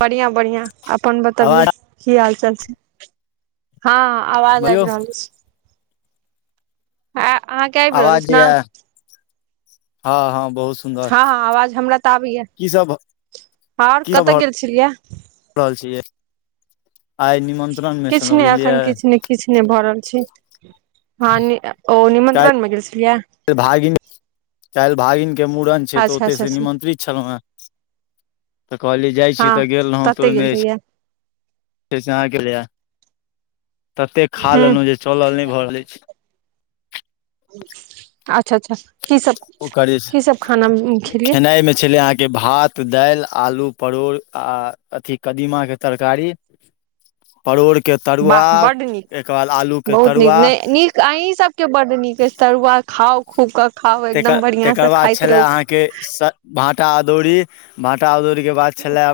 बढ़िआँ बढ़िआँ अपन बतबियौ आवाज की हालचाल छै हँ आवाज आबि बौ रहल अछि आ अहाँके आबि रहल आवाज अछि ने य हँ हँ बहुत सुन्दर हँ हँ आवाज हमरा तऽ आबैए की सब आओर की सब कतय भऽ गेल छलियै रहल छै आइ निमंत्रण मे किछु छलहुँ नहि एखन बुझलियै किछु ने किछु नहि भऽ रहल छै हँ ओ निमन्त्रमे गेल छलियै काल्हि भागिन काल्हि भागिनके मूड़न छै तऽ अच्छा अच्छा ओतयसँ अच्छा निमन्त्रित छलहुँ हेँ तऽ कहलियै जाइ छियै हँ तऽ गेल रहौं तऽ तते गेल ओहिमे छै छलियै से छै अहाँके लि ततेक खा हूँ लेलहुँ जे चलल नहि भऽ रहल अछि अच्छा अच्छा की सब ओकर की सब खाना जे खेलियै खेनाइ मे छलै अहाँके भात दालि आलू परोड़ आ अथी कदीमा के तरकारी परोड़ के तरुआ वाह बड नीक एकर बाद आलू के बहुत नीक तरुआ ने नीक अहीं सबके बड्ड नीक अछि तरुआ खाउ खूब कऽ खाउ त एकदम बढ़िआं से तकर बाद खाइत छले रहू अहाँके भाटा अदौरी भाटा अदौरी जे बात छलाह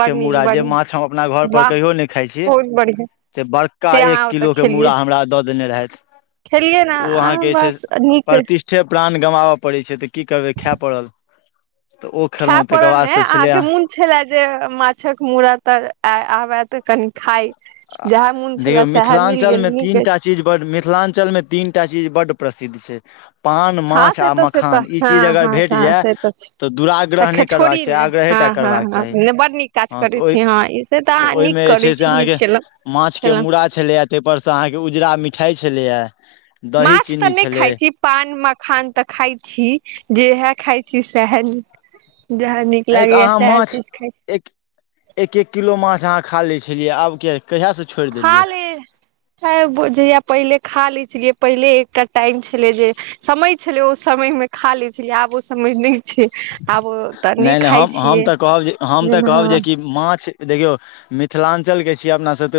बड नीक मुरा बड जे नीक माछ हम अपना घर पर वाह कहियो नहि खाइ छी बहुत बढ़िआँ से बड़का से एक अहाँ ओतऽ किलोके खेलियै मूड़ा हमरा दऽ देने रहथि खेलियै ने ओ अहाँके जे बस छै नीक प्रतिष्ठे प्राण गम आबय पड़ै छै तऽ की करबै खाय पड़ल तऽ ओ खायए खेलहुँ तकर पड़ल ने बादसँ छलै अहाँके मोन छलए जे माछक मूड़ त आबएत कनि खााय ज देखियौ मिथिलाञ्चल मे तीन टा चीज ब मिथिलाञ्चल मे तीनटा चीज बड प्रसिद्ध छै पान हँ माछ से आ तऽ से तऽ मखान ई हँ चीज अगर हँ भेट हँ जाय से छै तऽ दुराग्रह तऽ नहि करबाक छोड़ी चाही ने आग्रह हँ तें हँ करबाक हँ चाहि नहि बड नीक काज हाँ करै छी हँ ई से तऽ ओहिऽ अहाँ नीक ओहिमे जे करै छै से छी नीक अहाँके केलहुँ माछ के खेलहुँ मूड़ा छेलैये ताहिपर सँ अहाँ के उजरा मिठाई छेलैये माछ तऽ नहि खाइ छी पान मखान तऽ खाय छी जेहे खाइ छी सेहे नीक आंय तऽ लागैया अहाँ सएह माछ चीज खाइ छी एक एक एक किलो माछ अहाँ खा लै छलियै आब किये खा ले जब जहिया पहिले खा लै छेलियै पहिले एकटा टाइम छेलै जे समय छेलै ओ समयमे खा लै छेलियै आब समय नहि छै आब तऽ नहि नहि खाइ हमऽ हम छियै तऽ कहब हम तऽ जेना कहब जे कि माछ देखियौ मिथिलांचल के छियै अपना सब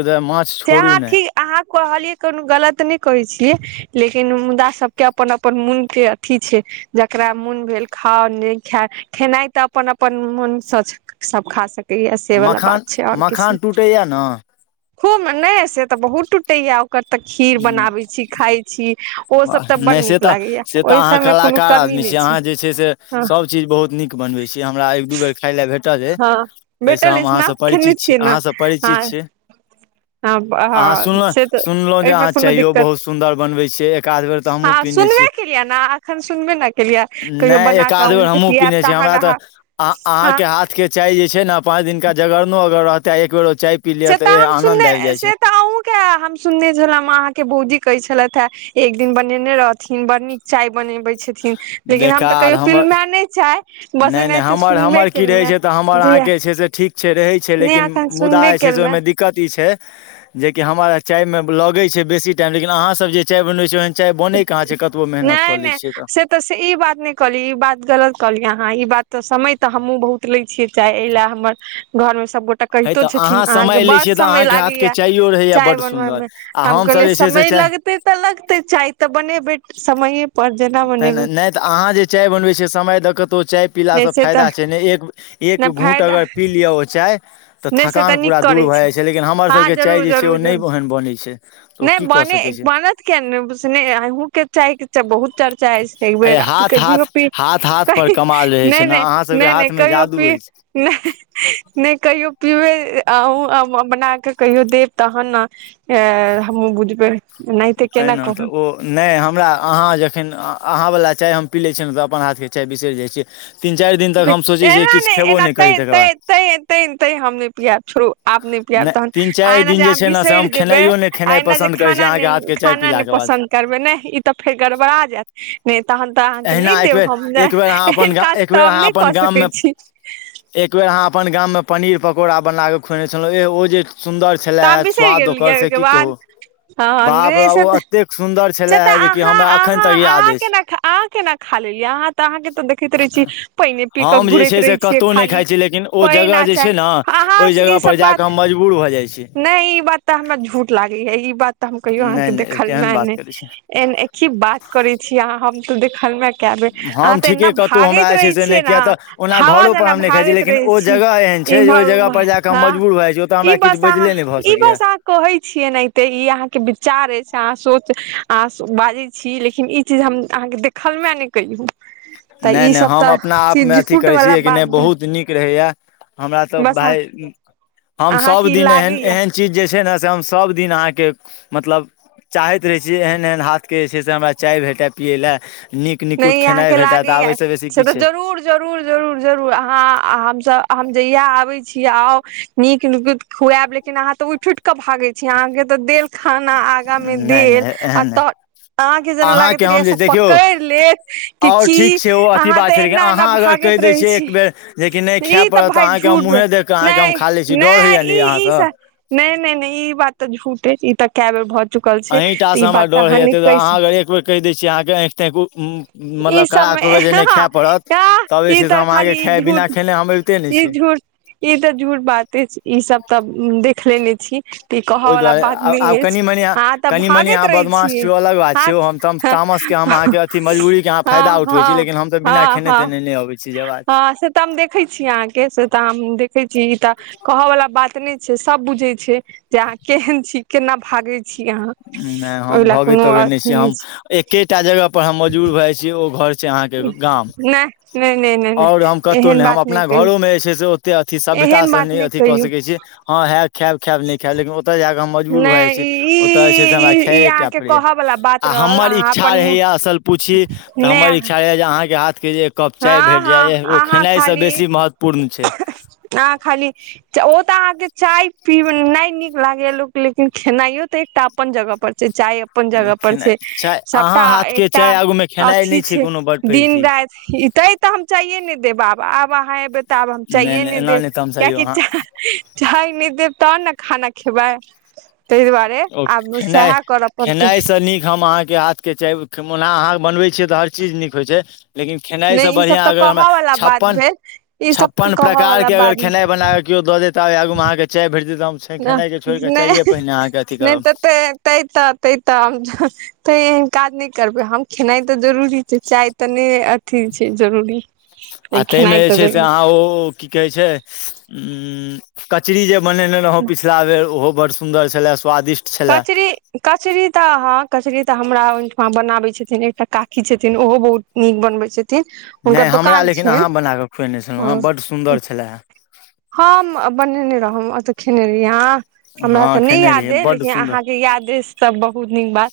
से अहाँ ठीक अहाँ कहलियै कोनो गलत नहि कहै छियै लेकिन मुदा सब के अपन अपन मन के अथी छै जेकरा मन भेल खाउ नहि खाय खेनाइ तऽ अपन अपन मन सँ सब खा सकै से वाला मखान बात छै आओर किछु मखान टूटैए ने नहि हम नहि से तऽ बहुत टूटेया आब ओकर तऽ खीर बनाबै छी खाय छी ओ सब तऽ बड्ड नहि से नीक तऽ लागे या से तऽ ओहि अहाँ सब मे कोनो कलाकार कम अहाँ जे छै से सब चीज बहुत नीक बनबै छी हमरा एक दू बेर खाय ले भेट ल ऐ हँ ताहिसँ भेटल हम अछि अहाँ ने सब खेने परिचित छी छियै ने अहाँ सँ हँ परिचित छीयै हँ अहाँ हँ सुनलौं से तऽ सुनलौं जे एहिमे अहाँ कोनो चाइयो दिक्कत बहुत सुन्दर बनवैय छी एकाध बेर तऽ हमहूं हँ पीने सुनबे छी केलियै ने एखन सुनबे ने केलियै कहियो नहि बना कऽ एकाध बेर अहूँके हमहुँ पियाब पीनै छी तहन हमरा तऽ अहाँ अहाँ हँ के हाथ के चाय जे छै ने पाँच दिनका जगरनो अगर रहतै एक बेर ओ चाय पी लिअ से तऽ हम आनंद आबि सुनने जाइ छै से तऽ अहुँके हम सुनने छलहुँ अहाँके बौजी कहै छलथि हे एक दिन बनेने रहथिन बड़ नीक चाय बनेबे छै लेकिन हम तऽ बेकार कहियो पिलूं हमर ए नहि चाय बस नहि नहि एनाहिते हमर सुनबे हमर की केलहुँ रहैत हे छै तऽ हमर बुझलियै अहाँकेँ छै से ठीक छै रहैत छै नहि लेकिन एखन मुदा सुनबे जे छै से केलहुँ हे ओहिमे दिक्कत ई जे हम चायमे लगै छै बेसी टाइम लेकिन अहाँ सब जे चाय बनबइ छियै बोनेै कहाँ छै कतबो मेहनत कऽ नहि लै नहि छियै से तऽ से ई बात नहि कहली ई बात गलत कहली अहाँ ई बात तऽ समय तऽ हमहुँ बहुत लै छियै चाहे एहि लए हमर घरमे सब गोटा हे कहितो तऽ छथिन अहाँ आंहाँ के समय लै बड्ड छियै तऽ समय अहाँके लागैए हाथके ये चाइयो रहैए चाय बड्ड सुन्दर बनबमे आ हमसभ जे छै से समय चाय लगते तऽ लगते चाय तऽ बनेबै समय त नहि तऽ अहाँ जे चाय बनबै समय दऽ कऽ तऽ ओ चाय नहि पीलासँ से तऽ फायदा छै ने एक एक नहि घूंट फायदा अगर पी लिय ओ चाय तऽ नहि से तऽ थकान नीक पूरा दूर करै भए छी जाइ छै लेकिन हमर हँ सबके चाय जरूर जे छै ओ जरूर नहि जरूर ओहन बनै छै तऽ ओ नहि की कर बनत किये नै अहूँ के चाय के बहुत चर्चा अछि एक अरे बेरी हाथ क जी हाथ पी हाथ क हाथ पर कमाल रहै छै नहि ने नहि अहाँ सबके नहि नहि हाथ मे कहियो जादू पी अछि नहि नहि कहियो पी पिबै अ बनाके कहियो देब तहन ने हमहुँ बुझबै एनाहिते तेँ केना ने कहू तऽ ओ नहि हमरा अहाँ जखन अहाँ वला चाय हम पी लै छियै ने तऽ अपन हाथके चाय बिसरि जाइ छियै तीन चारि दिन तक हम सोचै छियै एना किछु खेबो नहिना नहि करी तैं तकर बाद तैं तैं तैं तैंन हम नहि पियेब छोरू आब आब नहि तहन तीन आ चारि एना दिन जे छै ने से बिसरि हम जेबै खेनाइयो नहि आ खेनाइ एना जे पसन्द करैत छी खाना अहाँके हाथके चाय खाना नहि पीलाके बाद पसन्द करबै नहि ई तऽ फेर गड़बड़ा जायत नहि तहन तऽ अहाँके अहिना नहि देब हम एकबेर एकबेर अहाँ अपन एहन गा काज एक एक तऽ बेर हम अहाँ नहि अपन कऽ गाम मे सकैत छी एक बेर अहाँ अपन गाममे पनीर पकौड़ा बनाकऽ खुएने छलहुँ एह ओ जे सुन्दर तऽ छले अहाँ हे बिसरि स्वाद ओकर गेलियै से ओहिके की बाद कहू हँ बाप रे नहि बाप से ओ तऽ एतेक सुन्दर से छलए हे तऽ जेकि अहाँ हमरा एखन अहाँ तक याद अहाँ अछि केना अहाँ केना खा लेलियै अहाँ तऽ अहाँ के ते देखैत रहे छी पाइने पी के हम जे घुरैत छै से रहे छियै कतहु नहि खाली खाइ छी लेकिन ओ जगह न जे छै ने हाँ ओहि जगह ई सब पर जा बात कऽ हम मजबूर भऽ जाइ छी नहि ई बात तऽ हमरा झूठ लागैए ई बात तऽ हम कहियो अहाँके नहि नहि देखल केहन मे बात ने करै छी एन एक ही बात करे छीय अहाँ हम तो देखल मे कए बेर अहाँ हम तऽ एना ठीके कतहु हमरा भागैत जे छै रहे से नहि छियै ने किएक तऽ ओना हवा घरोपर जेना हम नहि खाइ छी भागैत लेकिन रहै ओ छियै जगह एहन छै जे ओहि इमहर जगहपर उमहर जा कऽ हम हँ मजबूर भऽ जाइ छी ओतऽ हमरा ई किछु बस ई बस बजले नहि भऽ सकैए अहाँ कहै छियै नेते ई अहाँके विचार अछि अह सोच अह बाजै छी लेकिन ई चीज हम अहाँके देखलु ऐ नहि कहियो नहि नहि हम अपना आपमे अथी झूठ करै छी वाला लेक बात नहि भेल बहुत नीक रहैए हमरा तऽ बस भाय हम सब अहाँके ई दिन ए लागैया एहन चीज जे जे छै न से हम सब दिन अहा के मतलब चाहैत रहै छीयै एहन एहन हाथ के जे छै से हमरा चाय भेटय पियै लए नीक निकुत नहि खेनाइ अहाँके भेटय तऽ आब लागैया एहिसँ बेसी से की तऽ छै जरूर जरूर जरूर जरूर अहाँ हमस हम जहिया आबे छी आउ नीक नुत खुआब लेकिन आहा ते उठ उठ के भागे छी अहाँ के ते देेल खाना आगा मे नहि देल नहि आ एहन नहि तऽ अहाँ के जेना लागैत अहाँके र हम जे सब देखियौ पकड़ लेत कि आओर की ठीक छै ओ अथी अहाँ बात तऽ छै लेकिन एना एना अहाँ अगर कहि भागैत दै रहै छियै छी एक बेर जेकि नहि खाय ई त पड़त तऽ भइ अहाँके हम झूठ मुँहे देख कऽ अहाँके हम नहि खा लै छी डर होइया नहि ने ई ई अहाँसँ नहि नहि नहि ई बात तऽ झूठ ई तऽ कैय बैर अहीँटाासँ हमरा डर होइए ता दुआर अहाँ अगर एक बेर कहि दै छीयै अहाँँ आँखि ताँँखि ई मतलब कड़ा सबमे क जे नहि हँ खायए पड़त तब जे ई छै से तऽ हम अहाँके खाली ई खा बिना झूठ खेनाइ हम अबिते नहि ई छी झूठ ई तऽ जूठ बात अछि ई सब तऽ देखलेने छी तऽ ई कहऽ ओहि वाला दुआरे बात नहि आब अछि कनि मनि अहाँ तऽ कनि मनि भागैत अहाँ रहै बदमाश छियै अलग बात छै ओ हम तऽ हँ तामस हम अहाँके अथी मजबूरी के फायदा हँ उठबै छी हँ लेकिन हम तऽ बिना हँ खेने हँ तेने नहि अबै छी जे बात हँ से तऽ हम देखै छी अहाँके से तऽ हम देखै छी तऽ कहऽ वालला बात नहि छै सब बुझै छै जे अहाँ केहन छी केना भागे छी अहाँ नहि हम ओहि लए भगैत कोनो तबे नहि छी अथी हम छै एकेटा जगह पर हम मजबूर भऽ जाइ छी ओ जे अहाँ के गाम नहि नहि नहि नहि नहि आऔर कतो एहन नए हम बात नहि अपना कहियौ घरो मे जे छय से एत अथि सभ्यता एहन से बात नहि अथी क कहियौ सकै छी ह खायब खायब नहि खायब लेकिन ओतय जााक मजबूर भए नहि जाइ छै ई ओतय जे छै से हमरा ई ई खे अहाँके पड़ैया कहऽ वला बात आ रहल हमर अहाँ इच्छा अपन मुँह रहेया असल पूछि तऽ नहि हमर इच्छा यऽ जे अहाँके हाथ के हँ हँ आहाँ खाली बेसी महत्वपूर्ण छै आ खाली ओ तऽ अहाँ के चाय पी न नीक लागे या लो लेकिन खेनाइयो ते एकटा अपन जगह पर छै चाय अपन अरे जगह पर खेनाइ छै चाय अहाँ सबटा हाथके एकटा चाय आगूमे खेनाइ अथी नहि छै कोनो बड पैघ दिन चीज राति तै तऽ हम चाइये ने देब आब आब अहाँ एबै तऽ आब हम चाइये नहि देब कियकि चाय चाय ने दे तबन ने खाना खेबै ताहि दुआरे ओ आब खेनाइ सएह करऽ पड़तै खेनाइसँ नीक हम अहाँके हाथके खेमौना अहाँके बनबै छियै तऽ हर चीज नीक होइ छै लेकिन खेनाइसँ नहि ई सब बढ़िआँ तऽ अगर हमरा कहऽ वाला बात छप्पन भेल ई सब छप्पन कहऽ वाला प्रकारके अगर बात खेनाइ बना कऽ केओ दऽ देता आ आगूमे अहाँकेँ चाय भेट देत हम खेनाइ के छोड़ केऽ नहि चाये पहिने अथी करब नहि तऽ तऽ तऽ तऽ काज करबै हम खेनाइ तऽ जरूरी छै चाय तऽ नहि अथी छै जरूरी आ त खेनाइ तऽ जरूरी मनेने रहौं पिछिला बेर ओहो बड़ सुन्दर छले कचरी कचेरी तऽहाँ कचरीी ते हमरा ओहिठमा बनाबे छथिन एकटा कााकी छथिन ओहो बहुत नीक बनबे छथि हुनकर नहि हमरा दोकान लेकिन छै अहाँ बना कऽ खुएने छलहुँ हेँ बड्ड सुन्दर छलए हम बनेने रहौ त खेने रहि यहाँ हमरा हँ तऽ नहि खेने याद रहियै अ बड्ड सुन्दर अहाँके याद अछि त बहुत नीक बात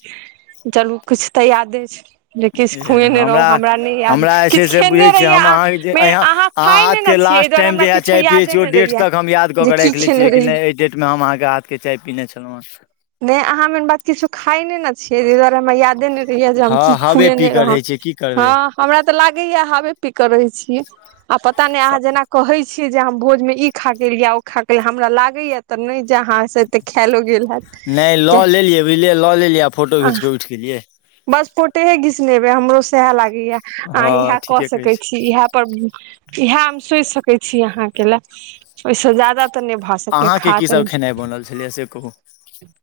चलू किछ तऽ याद अछि छै जे किछु खुएने रहौ हमरा नहि याद हमरा जे छै किछु से बुझै खेने छिय रहियै हम अहाँ मे अहाँ अहाँह खाइ नहि ने आ छियै एहि लास्ट दुआरे टाइम हमरा जहिया किछो चाय पिययै यादे छी ओ नहि डेट रहैया तक हम याद जे कऽ की राखि लै खेने छियै कि रहियै नहि एहि डेटमे हम अहके हत के चाय पिने छलहुँ हँ नहि अहाँ मेन बात किछु खाइ ने ने छियै तहि दुआरे हमरा यादे ने जे हम क हँ हबे खुएने पी कऽ रहौ रहै छियै की हँ करबै हमरा तऽ लागैया हवे पी के रहै छीय आ पता नहि अहाँ जेना कहै छी जे हम भोज में इ खा के या ओ खा के हमरा लागे या ते न जे अहा सेे खायलो गेल हेतै नहि लऽ लेलियै बुझलियै लऽ लेलियै आ फोटो घीच क उठि गेलियै बस फोटे हे घीसनेबे हमरो सह लागे अहाँ इएह हँ कऽ ठीके कहै सकै छी इहा पर इहा सोच सकै छी अहाँके लए ओहिसँ ज्यादा त नहि भा सक अहाँके खा की त सब खेनाइ बनल छलैए से कहू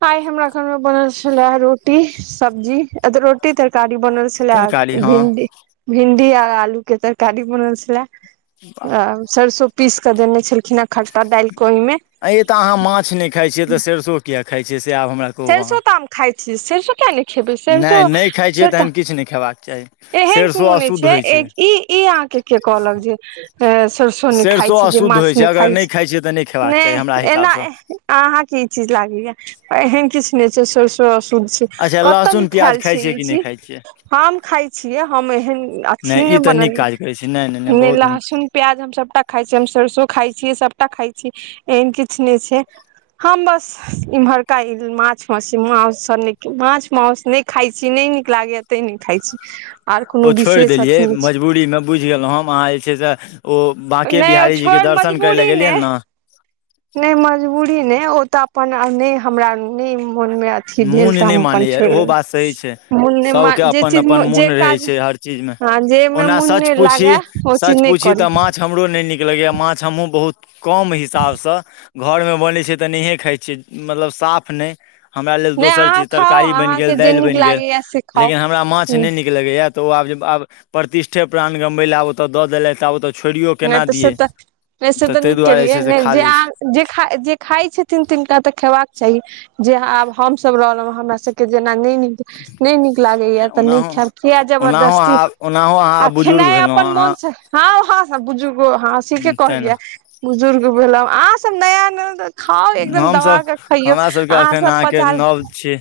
आइ हमरा घर मे बनल ल रोटी सब्जी रोटी तरकारी बनल छलै तरकारी हँ भिन्डी भिन्डी आ आलू के तरकारी बनल छलै आ सरसो पीस कऽ देने छलखिन खट्टा डालि कऽ ओहिमे आ तऽ अहाँ माछ नहि खाइ छियै तऽ सरसो किया खाइ छी सरिसो तऽ आ हम खाइ छी सरसो किया नहि खेबै सरिसो नहि नहि खाइ छियै से त तहन किछु नहि खेबाक चाही एहन सरिसो कोनो नहि अशुद्ध छै होइ ई ई अहाँके के कहलक जे सरिसो नहि खाइ सरिसो छै जे अशुद्ध मांछ होइ नहि अगर खाय छै खाइ छियै तऽ खेबाक चाही नहि हमरा एना हिसाबसँ अहाँके ई चीज लागलया एहन किछु स कायल छी अच्छा कता लहसुन प्याज लिखाएल खाइ छै छियै ई कि नहि चीज खाइ छियै हम ख छियै हम एहन अथी नहि ई तऽ नीक बनलै काज करै छी नहि बहुत नीक लहसुन प्याज हम सबटा खाई छी हम सरसो खााय छी सबटा खा छी एन किछ नहि छै हम बस इहरा का माछ मछी मास सब नीक माछ मासस नहि खाय छी नहि नीक लागैया तय नहि खाइ छी आर कोनो ओ छोड़ि विशेष देलियै अथी नहि छै। मजबूरीमे बुझि गेलहुँ हम अहाँ जे छै से ओ बाँके नहि ओ बिहारी ज छोड़ दर्शन करै लए मजबूरी गेलियनि ने नहि मजबूरी नहि ओ तऽ अपन नहि हमरा नहि मन मे अथी भेल मोन तऽ नहि हम अपन मानैए छो ओहो बात सही छै सभके मन जे अपन चीज अपन जे मोन रहै काज छै हर चीजमे ह जेमे ओना मन सच नहि पूछी लागे ओ चीज नहि करी लगेया माछ हमहुँ बहुत कम हिसाबसँ घरमे बनै छै तऽ नहिए खाइ छियै मतलब साफ नहि हमरा लेल नहि दोसर अहाँ चीज खाउ तरकारी बनि अहाँके गेल जे दालि नीक बनि गेल लागैया से खाउ लेकिन हमरा माछ ह नहि नीक लगैय त आब आब प्रतिठे प्राण गमब ल आबत द देले आब छोड़ियो नहि केना तऽ से दियै तऽ नहि से तऽ ताहि नीक दुआरे जे केलियै छै से ने खा लै छी जे खाइ छथिन तिनका तऽ खेबाक चाही जे आब हम सब रहलहु हमरा सबके त नै नीक नै नीक लाग्यय नहि ओनाहो तऽ ओनाहो जरदस्ती अहाँ ओनाहो आ अहाँ बुजुर्ग खेनाइ भेलहुँ अपन अहाँ मनसँ हँ हँ बुजुर्ग हँसी के कहलियै तेना बुजुर्ग भेल आह सब नया खाउ एकदम दबा हमसभ क खइयौ हमरा सभके अहाँ एखन सब अहाँके पचा नव छी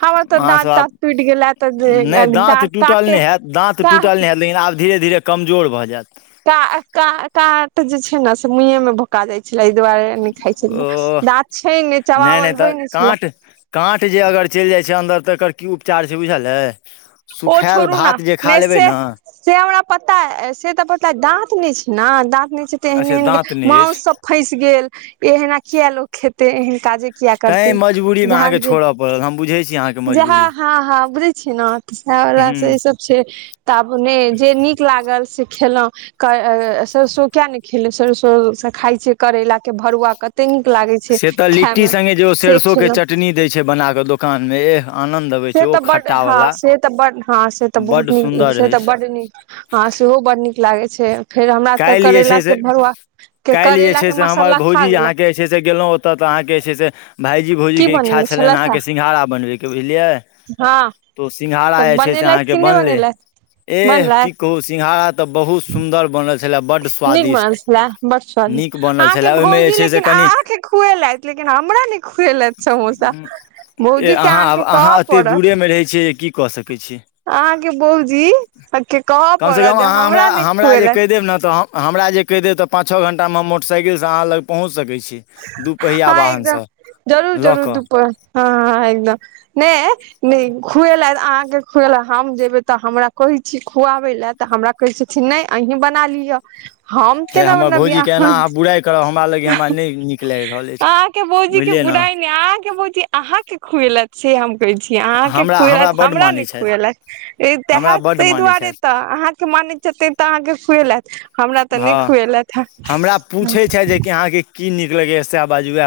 हमर तऽ दाँत अहाँसभ आब ताँत टूटि गेला तऽ नहि दाँत टूटल काटे नहि हैत दाँत टूटल नहि काट हैत लेकिन आब धीरे धीरे कमजोर भऽ जायत त का का काट जे छै ने से मुहें मे भोका जाइ छै छै एहि दुआरे नहि खाइ छल ओ गाछ छै ने नहि नहि चावल तऽ होइ ने छल काँट काँट जे अगर चलि जाइ छै अन्दर तऽ एकर की उपचार छै बुझलै ओ छोड़ू ने नहि ने से हमरा पता से तऽ पता दाँत नहि छै ने दाँत छै एहन अच्छा एहन दाँत नहि मास अछि सब फस गेल एहना किया लोको खेते एहन काजे किया तैँ करतै मजबूरीमे जह अहाँके जी छोड़य पड़ल हम बुझै छी अहाँके जाँ मजबूरी हँ हँ बुझै छीय ने साएह वला से हूँ ई सब छै तऽ अपने जे नीक लागल से खेलो सरसो किया ने खेले सरसो से खााय छी करेला के भरुआ कते न से तऽ लिट्टी सङ्गे जे ओ सरसो के खेलहुँ चटनी दै छै बना कऽ दोकान मे एह आनन्द अबै से छै ओ तऽ बड हँ खट्टावला से त बड हां से तऽ बहुत बड्ड नीक सुन्दर से रहै तऽ छै बड नीक ह सेहो बड नीक लागे छै फेर हमरा तऽ काल्हि जे करैला छै के से भरुआ के काल्हि जे करैला छै के से हमर मसाला खा भौजी गेलहुँ अहाँके जे छै से गेलहुँ ओतय तऽ अहाँके जे छै से भाइजी जी की भौजीके इक्छा बनेने छलथि हे छैलई सिंघारा बनबैके बुझलियै हँ तऽ सिंघाड़ा तऽ जे छै से बनेलथि अहाँके कि नहि बनलै बनेलथि एह की बनलथि कहु सिंघारा ते बहुत सुंदर बनल छै नीक बनल छैला बर नीक स्वादिष्ट बनल अहाँके छलए ओहिमे जे भौजी छै से लेकिन कनि अहाँके खुएल लेकिन लेकिन हमरा ने खुएलत समोसा भोजी के अहाँ अहाँके कहऽ अहाँ एतेक पड़त दूरेमे रहै छियै जे की कऽ सकैत छी अहाँके भोजी के कहऽ कमसँ कम पड़त अहाँ हमरा नहि जे कहि देब ने खुएलथि तऽ हमरा जे कहि दे तऽ पांचो घंटा मे मोटरसाइकिल से अहाँ लग पहुँच सक छी दूपहिया हँ एकदम वाहनसँ जरूर लऽ जरूर कऽ दुूपर हँ एकदम नहि खुएला अहाँ के खुएल हम जेबे त हमरा कहे छी खुआबे ले ते हमरा कहे छैन न अहीं बना ली हम हे हमर केनाऔने भौजीके बियाह एना अहाँ बुराइ करब हमरा लग हमरा नहि नीक लागि रहल अछि अहाँ के भौजी के बुझलियै ने बुराइ नहि अहा के भौजी अहाँ के खुएलत से हम अहाँ के हमरा खुलत बड्ड हमरा मानै छथि खुल हमरा बड्ड ताहि मानै दुआरे छथि त अह तऽ अहाँके खुएलत हमरा तऽ नहि हँ खुएलत हमरा ह पूछै छथि जेकि अहाँके की नीक लगेया से बाजु